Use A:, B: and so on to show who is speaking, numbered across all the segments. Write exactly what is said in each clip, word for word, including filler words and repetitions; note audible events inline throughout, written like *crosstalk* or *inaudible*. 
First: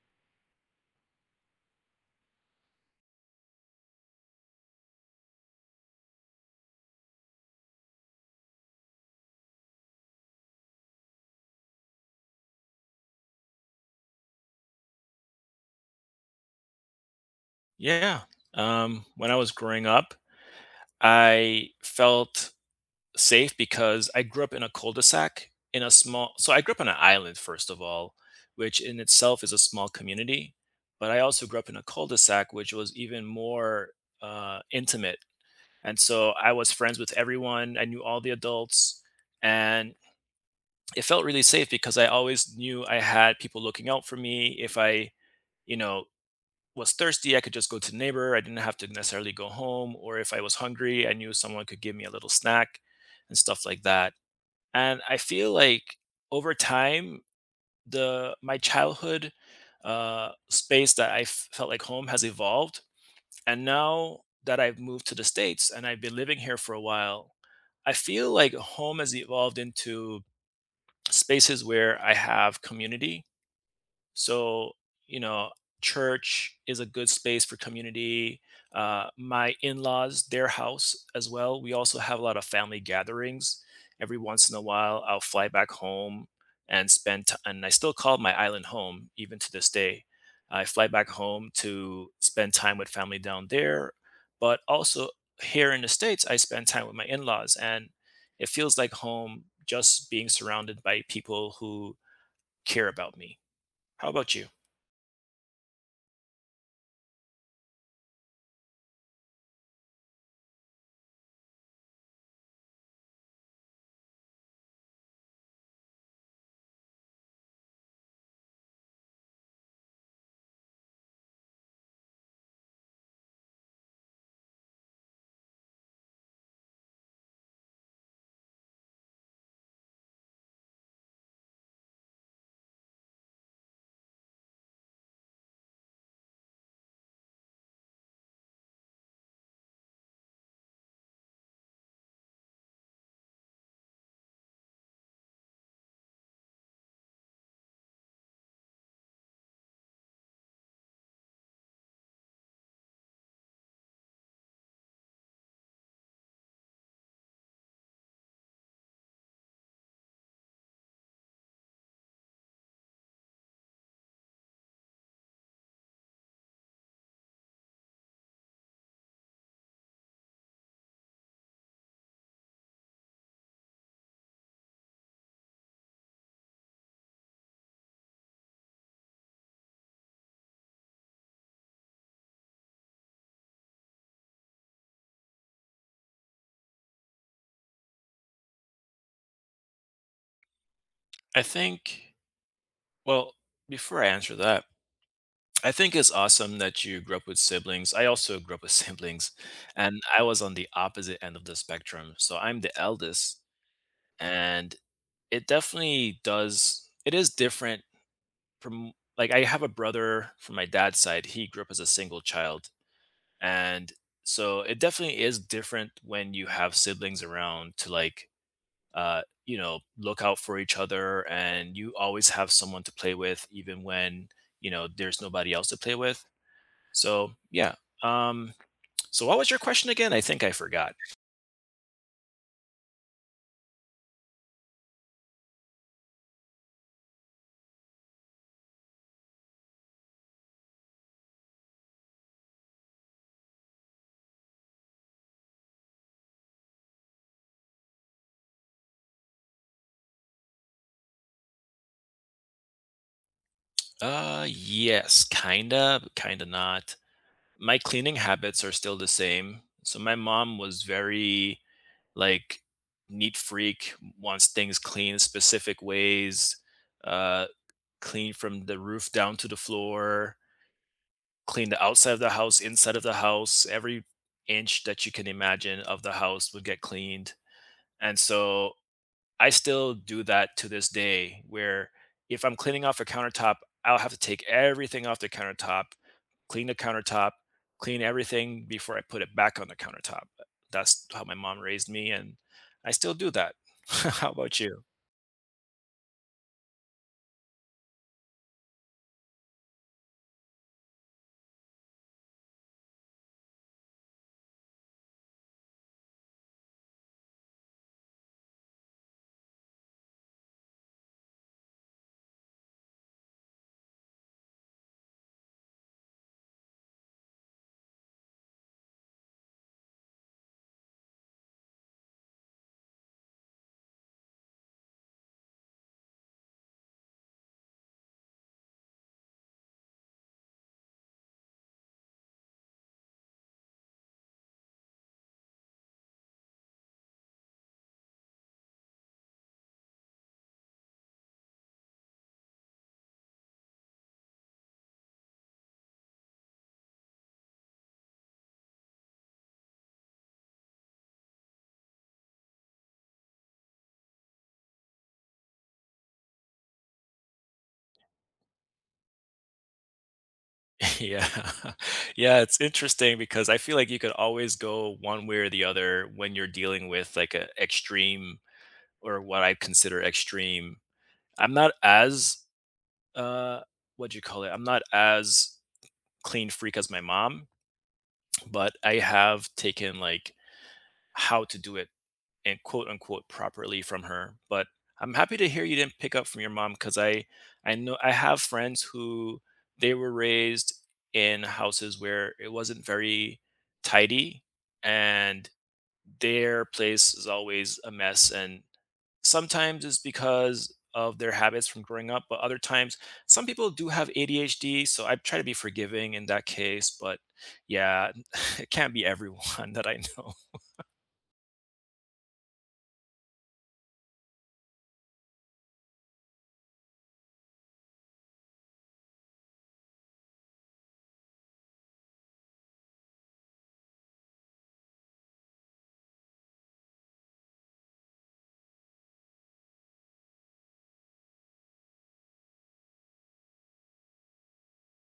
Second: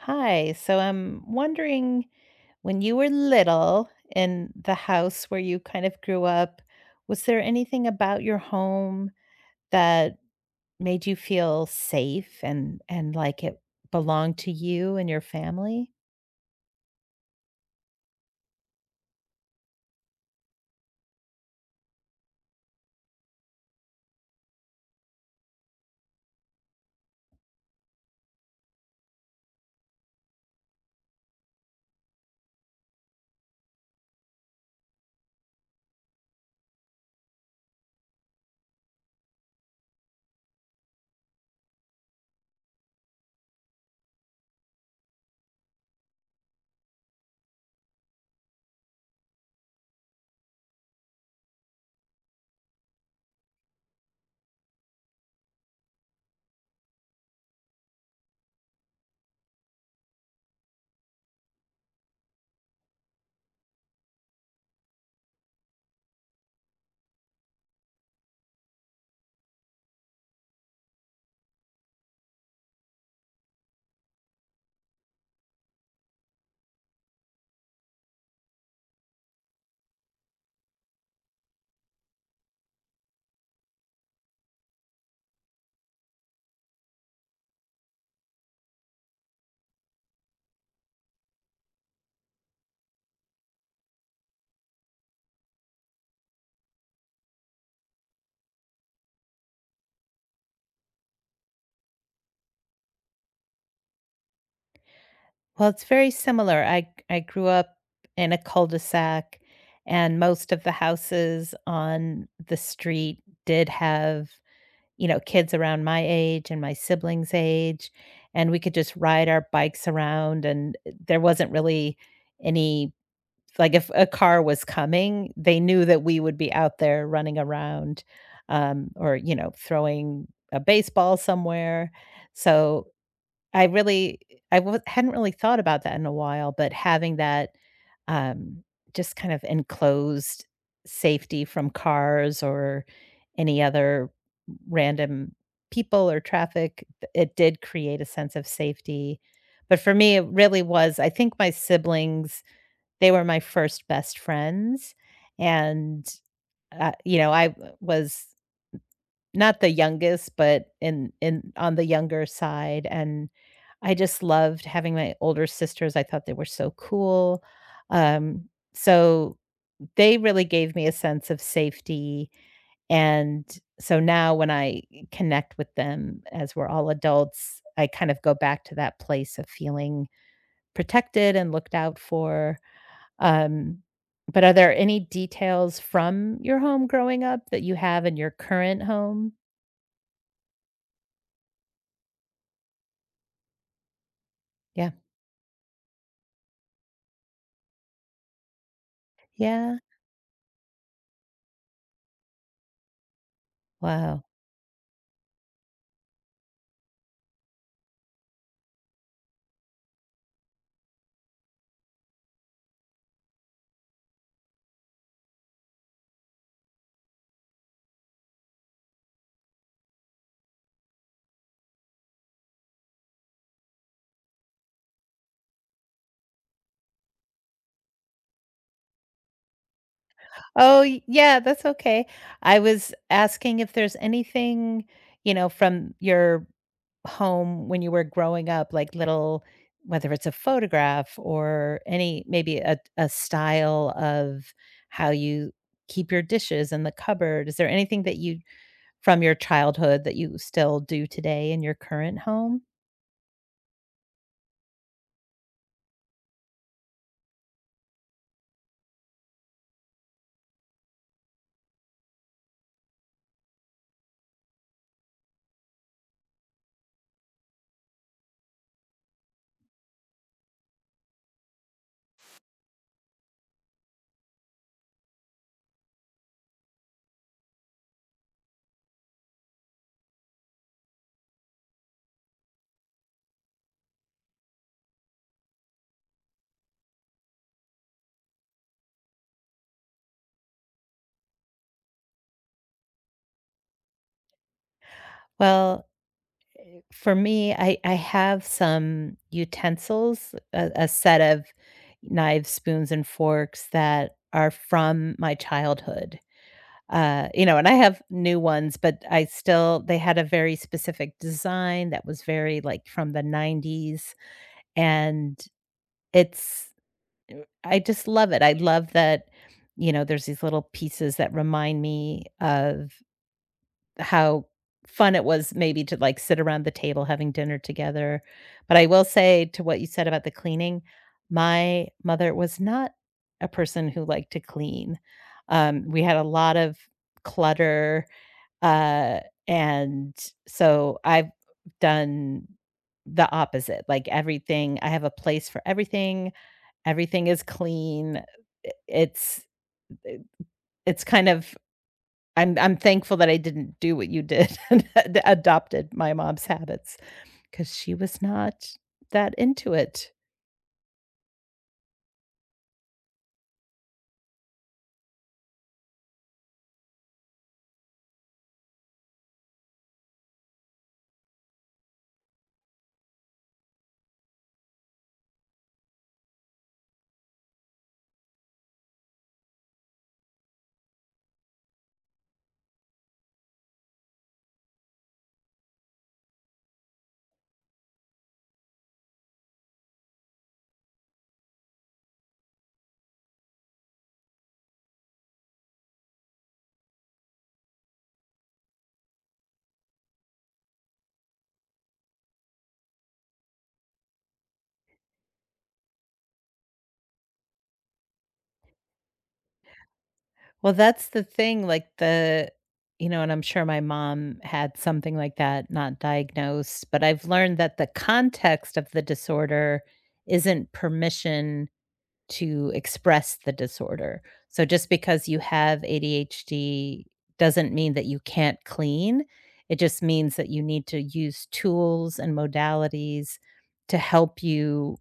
A: Hi. So I'm wondering when you were little in the house where you kind of grew up, was there anything about your home that made you feel safe and and like it belonged to you and your family?
B: Yeah. Um, when I was growing up, I felt safe because I grew up in a cul-de-sac in a small, so I grew up on an island, first of all, which in itself is a small community. But I also grew up in a cul-de-sac, which was even more uh, intimate. And so I was friends with everyone. I knew all the adults. And it felt really safe because I always knew I had people looking out for me. If I you know was thirsty, I could just go to the neighbor. I didn't have to necessarily go home. Or if I was hungry, I knew someone could give me a little snack and stuff like that. And I feel like over time, the my childhood uh, space that I f- felt like home has evolved. And now that I've moved to the States and I've been living here for a while, I feel like home has evolved into spaces where I have community so, you know, church is a good space for community. Uh, my in-laws, their house as well. We also have a lot of family gatherings. Every once in a while, I'll fly back home and spend. T- and I still call my island home even to this day. I fly back home to spend time with family down there, but also here in the states, I spend time with my in-laws, and it feels like home just being surrounded by people who care about me. How about you?
A: Well, it's very similar. I I grew up in a cul-de-sac, and most of the houses on the street did have, you know, kids around my age and my siblings' age, and we could just ride our bikes around, and eh, there wasn't really any like, if a car was coming, they knew that we would be out there running around, um, or, you know, throwing a baseball somewhere. So I really I w- hadn't really thought about that in a while, but having that, um, just kind of enclosed safety from cars or any other random people or traffic, th- it did create a sense of safety. But for me, it really was I think my siblings, they were my first best friends, and, uh, you know, I uh, was not the youngest, but in in on the younger side, and I just loved having my older sisters, I thought they were so cool, um, so they really gave me a sense of safety, and so now when I connect with them as we're all adults, I kind of go back to that place of feeling protected and looked out for, um, but are there any details from your home growing up that you have in your current home?
B: I think well, before I answer that,
A: Yeah.
B: I think it's awesome that you grew up with siblings. I also grew up with *laughs* siblings,
A: Yeah.
B: and I was on the opposite end of the spectrum. So I'm the eldest,
A: Wow.
B: and it definitely does it is different from like I have a brother from my dad's side. He grew up as a single child, and so it definitely is different when you have siblings around to like uh, you know, look out for each other, and you always have someone to play with, even when you know there's nobody else to play with. So yeah. Um, so what was your question again? I think I
A: Oh,
B: forgot.
A: y yeah, that's okay. I was asking if there's anything, you know, from your home when you were growing up, like little whether it's a photograph or any maybe a a style of how you keep your dishes in the cupboard. Is there anything that you from your childhood that you still do today in your current home?
B: Uh, yes, kinda, but kinda not. My cleaning habits are still the same. So my mom was very like neat freak, wants things clean specific ways, uh, clean from the roof down to the floor clean the outside of the house, inside of the house, every inch that you can imagine of the house would get cleaned. And so I still do that to this day where if I'm cleaning off a countertop, I'll have to take everything off the countertop, clean the countertop, clean everything before I put it back on the countertop. That's how my mom raised me and I still do that. *laughs* How about you?
A: Well, for me, I I have some utensils, a a set of knives, spoons, and forks that are from my childhood. Uh, you know, and I have new ones, but I still they had a very specific design that was very, like, from the nineties, and it's uh, I just love it. I love that, you know, there's these little pieces that remind me of how fun it was maybe to, like, sit around the table having dinner together. But I will say to what you said about the cleaning, my mother was not a person who liked to clean. Um, we had a lot of clutter, uh, and so I've done the opposite, like, everything I have a place for everything, everything is clean. it's it's kind of I'm I'm thankful that I didn't do what you did *laughs* and ad adopted my mom's habits because she was not that into it.
B: *laughs* Yeah. *laughs* Yeah, it's interesting because I feel like you could always go one way or the other when you're dealing with like a extreme or what I consider extreme. I'm not as uh what do you call it? I'm not as clean freak as my mom, but I have taken like how to do it and quote unquote properly from her. But I'm happy to hear you didn't pick up from your mom because I I know I have friends who they were raised in houses where it wasn't very tidy and their place is always a mess and sometimes it's because of their habits from growing up but other times some people do have A D H D so I try to be forgiving in that case but yeah *laughs* it can't be everyone *laughs* that I know
A: Well, that's the thing, like, the you know, and I'm sure my mom had something like that, not diagnosed, but I've learned that the context of the disorder isn't permission to express the disorder. So just because you have A D H D doesn't mean that you can't clean. It just means that you need to use tools and modalities to help you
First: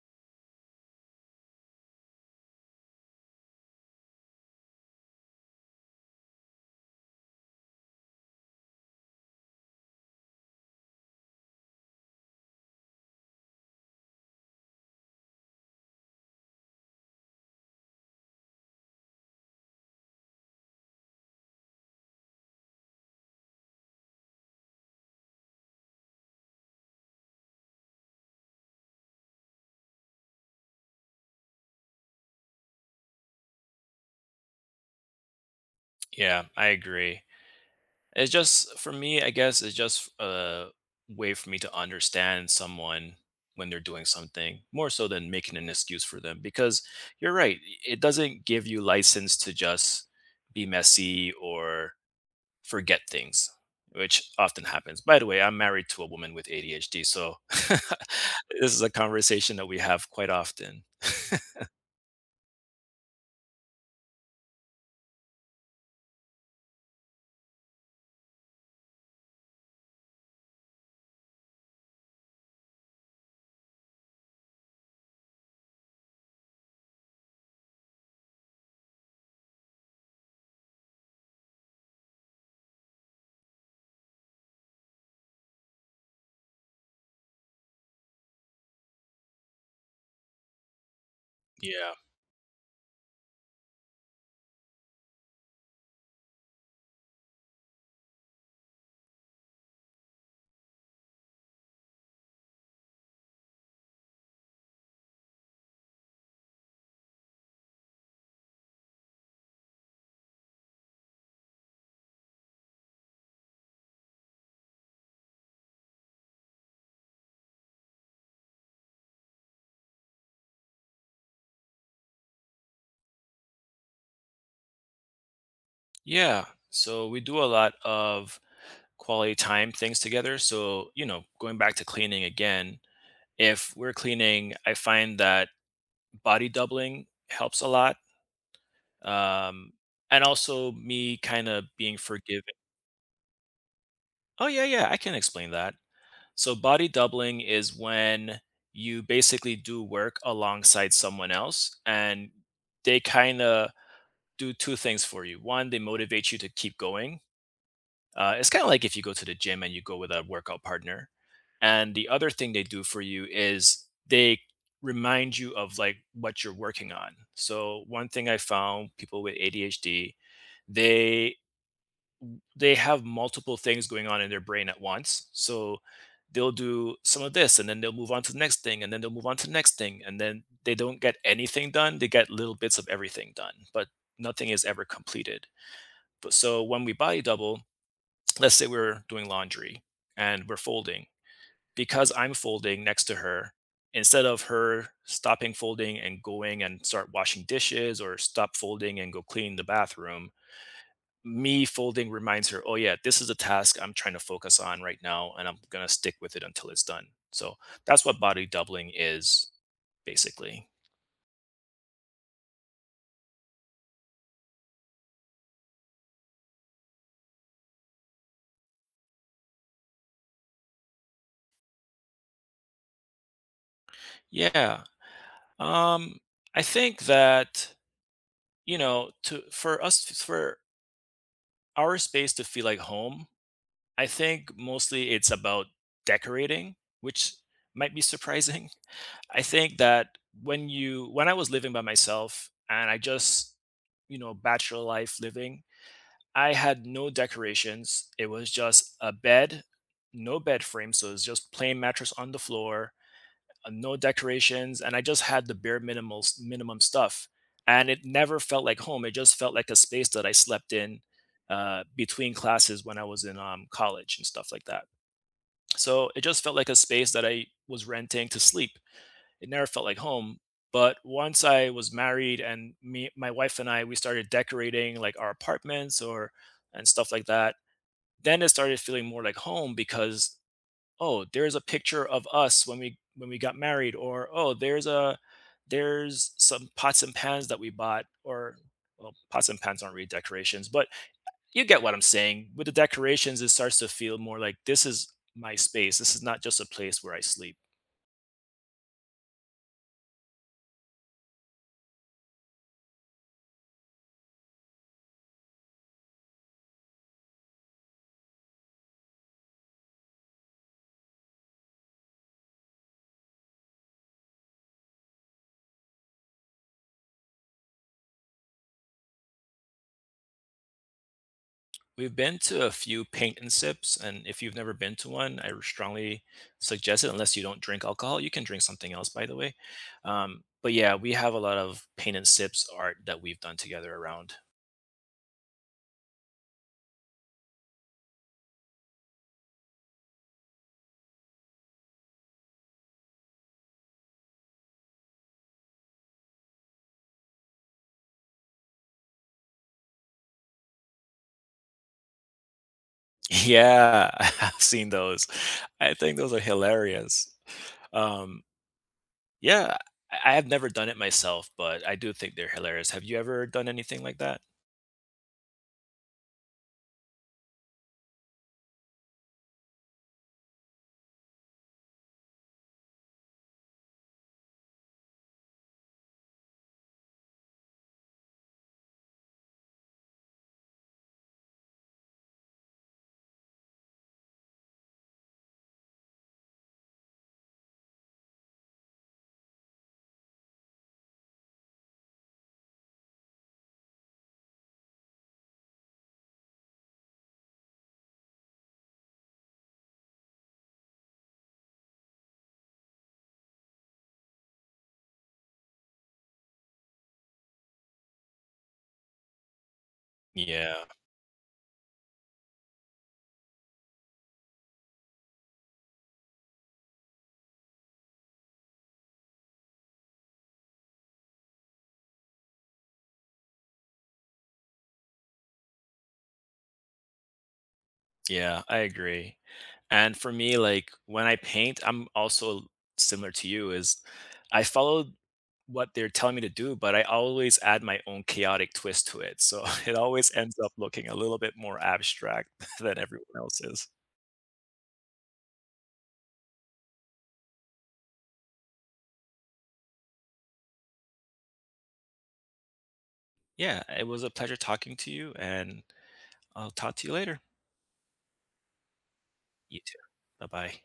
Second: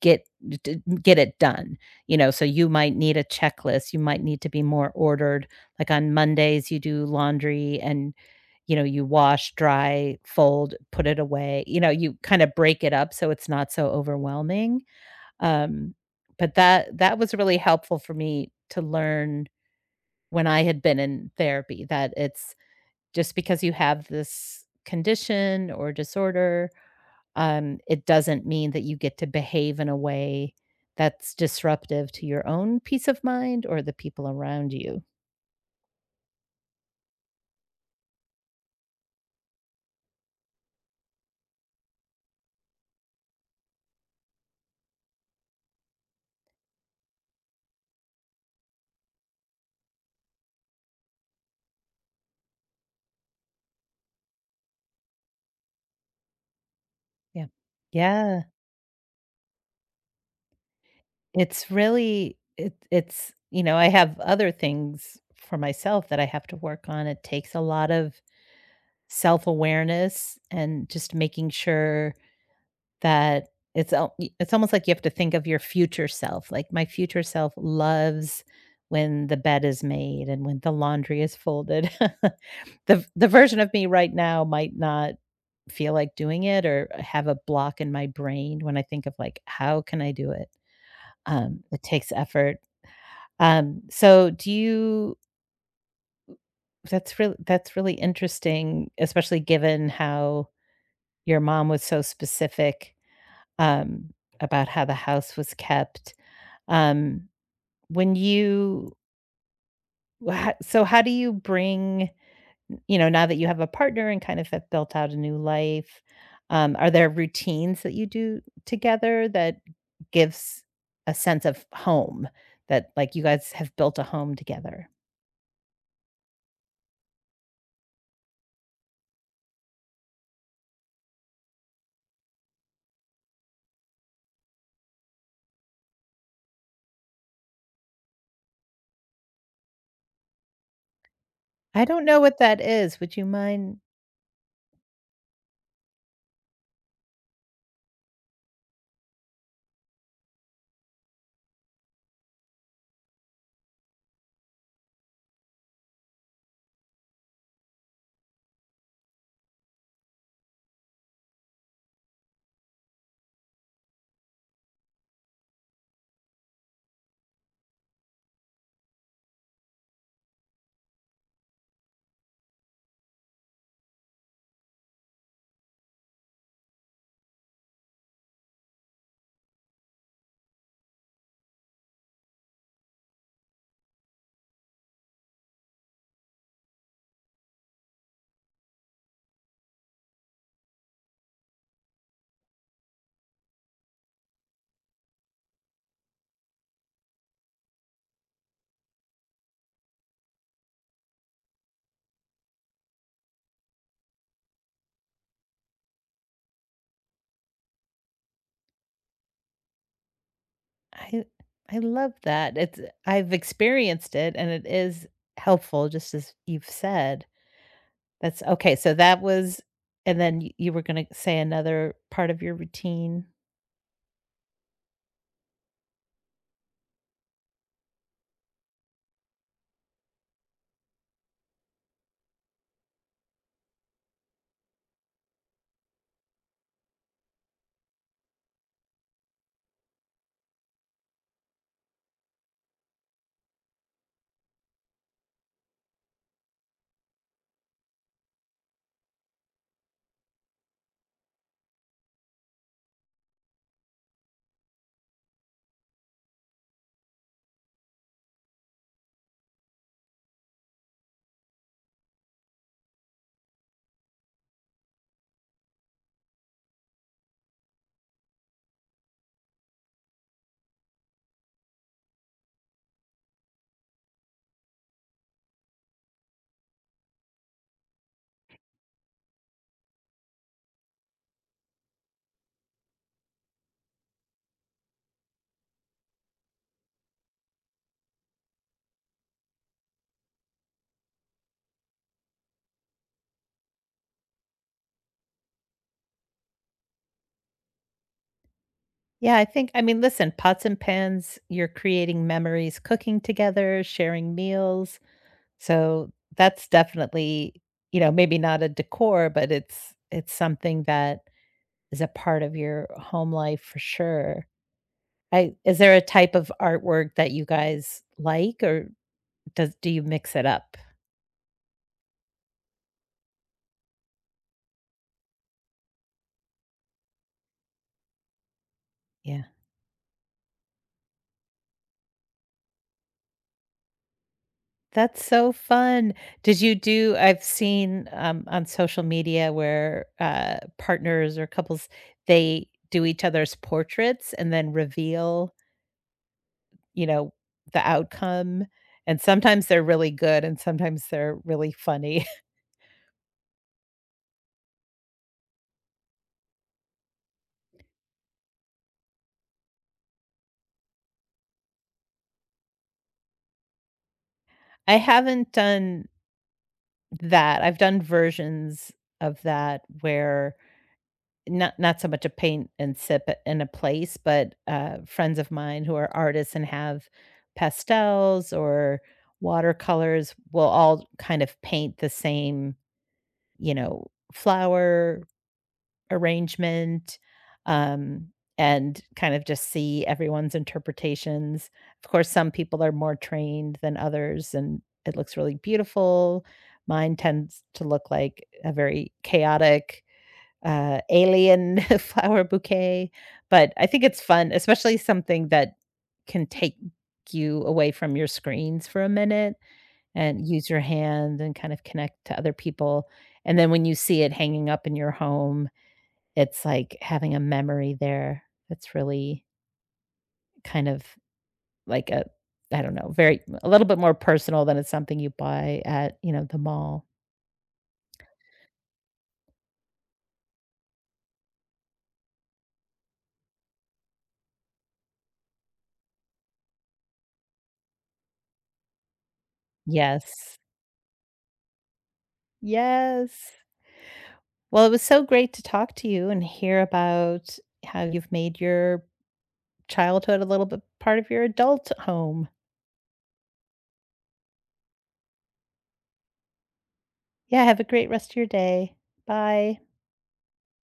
A: get d get it done, you know, so you might need a checklist, you might need to be more ordered, like, on Mondays, you do laundry and, you know, you wash, dry, fold, put it away, you know, you kinda break it up so it's not so overwhelming, um, but that that was really helpful for me to learn when I had been in therapy that it's just because you have this condition or disorder, um, it doesn't mean that you get to behave in a way that's disruptive to your own peace of mind or the people around you.
B: yeah I agree. It's just for me, I guess it's just a way for me to understand someone when they're doing something more so than making an excuse for them because you're right, it doesn't give you license to just be messy or forget things, which often happens. By the way, I'm married to a woman with A D H D, so
A: Yeah.
B: *laughs*
A: Yeah.
B: this is a conversation that we have quite often. *laughs*
A: It's really it it's, you know, I have other things for myself that I have to work on. It takes a lot of self-awareness and just making sure that it's al y it's almost like you have to think of your future self, like, my future self loves when the bed is made and when the laundry is folded. *laughs* The the version of me right now might not feel like doing it or have a block in my brain when I think of, like, "How can I do it?" Um, it
B: Yeah.
A: takes effort. Um, so do you that's really that's really interesting, especially given how your mom was so specific, um, about how the house was kept. Um, when you wha so how do you bring, you know, now that you have a partner and kind of have built out a new life, um, are there routines that you do together that gives a sense of home that, like, you guys have built a home together?
B: Yeah. So we do a lot of quality time things together. So, you know, going back to cleaning again, if we're cleaning, I find that body doubling helps a lot. Um, and also me kind of
A: I
B: being
A: don't know what
B: forgiving.
A: that is. Would you mind
B: Oh, yeah, yeah, I can explain that. So, body doubling is when you basically do work alongside someone else and they kind of do two things for you. One, they motivate you to keep going. Uh, it's kind of like if you go to the gym and you go with a workout partner. And the other thing they do for you is they remind you of like what you're working on. So one thing I found people with A D H D, they they have multiple things going on in their brain at once. So they'll do some of this and then they'll move on to the next thing and then they'll move on to the next thing and then they don't get anything done. They get little bits of everything done, but nothing is ever completed. But so when we body double, let's say we're doing laundry and we're folding because I'm folding next to her instead of her stopping folding and going and start washing dishes or stop folding and go clean the bathroom, me folding reminds her, oh yeah, this is a task I'm trying to focus on right now and I'm going to stick with it until it's done. So that's what body doubling is, basically.
A: I I love that. It's I've experienced it, and it is helpful just as you've said. That's okay, so that was and then y you were gonna say another part of your routine?
B: Yeah. um I think that you know to for us for our space to feel like home. I think mostly it's about decorating, which might be surprising. *laughs* I think that when you when I was living by myself and I just, you know, bachelor life living, I had no decorations. It was just a bed, no bed frame, so it's just plain mattress on the floor, uh, no decorations, and I just had the bare minimal minimum stuff. And it never felt like home. It just felt like a space that I slept in uh, between classes when I was in um, college and stuff like that. So it just felt like a space that I was renting to sleep. It never felt like home. But once I was married and me, my wife and I, we started decorating like our apartments or and stuff like that. Then it started feeling more like home because oh there's a picture of us when we when we got married or oh there's a there's some pots and pans that we bought or well pots and pans aren't really decorations but you get what I'm saying with the decorations, it starts to feel more like this is my space, this is not just a place where I sleep.
A: Yeah, I think I mean, listen, pots and pans, you're creating memories, cooking together, sharing meals, so that's definitely, you know, maybe not a decor, but it's it's something that is a part of your home life for sure. I is there a type of artwork that you guys like, or does do you mix it up?
B: We've been to a few paint and sips and if you've never been to one I strongly suggest it unless you don't drink alcohol, you can drink something else by the
A: Yeah.
B: way. Um, but yeah we have a lot of paint and sips art that we've done together around.
A: That's so fun. Did you do I've seen, um, on social media where, uh, partners or couples, they do each other's portraits and then reveal, you know, the outcome, and sometimes they're really good and sometimes they're really funny.
B: Yeah, *laughs* I've seen those. I think those are hilarious. Um, yeah, I I have never done it myself, but I do think they're hilarious. Have you ever done anything like that?
A: *laughs* I haven't done that. I've done versions of that where not not so much a paint and sip in a place, but, uh, friends of mine who are artists and have pastels or watercolors will all kind of paint the same, you know, flower arrangement, um, and kind of just see everyone's interpretations. Of course, some people are more trained than others, and it looks really beautiful. Mine tends to look like a very chaotic uh, alien *laughs* flower bouquet, but I think it's fun, especially something that can take you away from your screens for a minute and use your
B: Yeah,
A: hand and kind of connect to other people, and then when you see it hanging up in your home, it's like having a memory there that's really kind of like a I don't know, very a little bit more personal than it's something you buy at, you know, the mall.
B: yeah, I agree. And for me, like when I paint, I'm also similar to you, is I follow what they're telling me to do, but I always add my own chaotic twist to it. So *laughs* it always ends
A: Yes.
B: up looking a little bit more abstract *laughs* than everyone
A: Yes.
B: else's.
A: Well, it was so great to talk to you and hear about how you've made your childhood a little bit part of your adult home.
B: Yeah, it was a pleasure talking to you and I'll talk to you later.
A: Yeah, have a great rest of your day. Bye.
B: You too. Bye bye.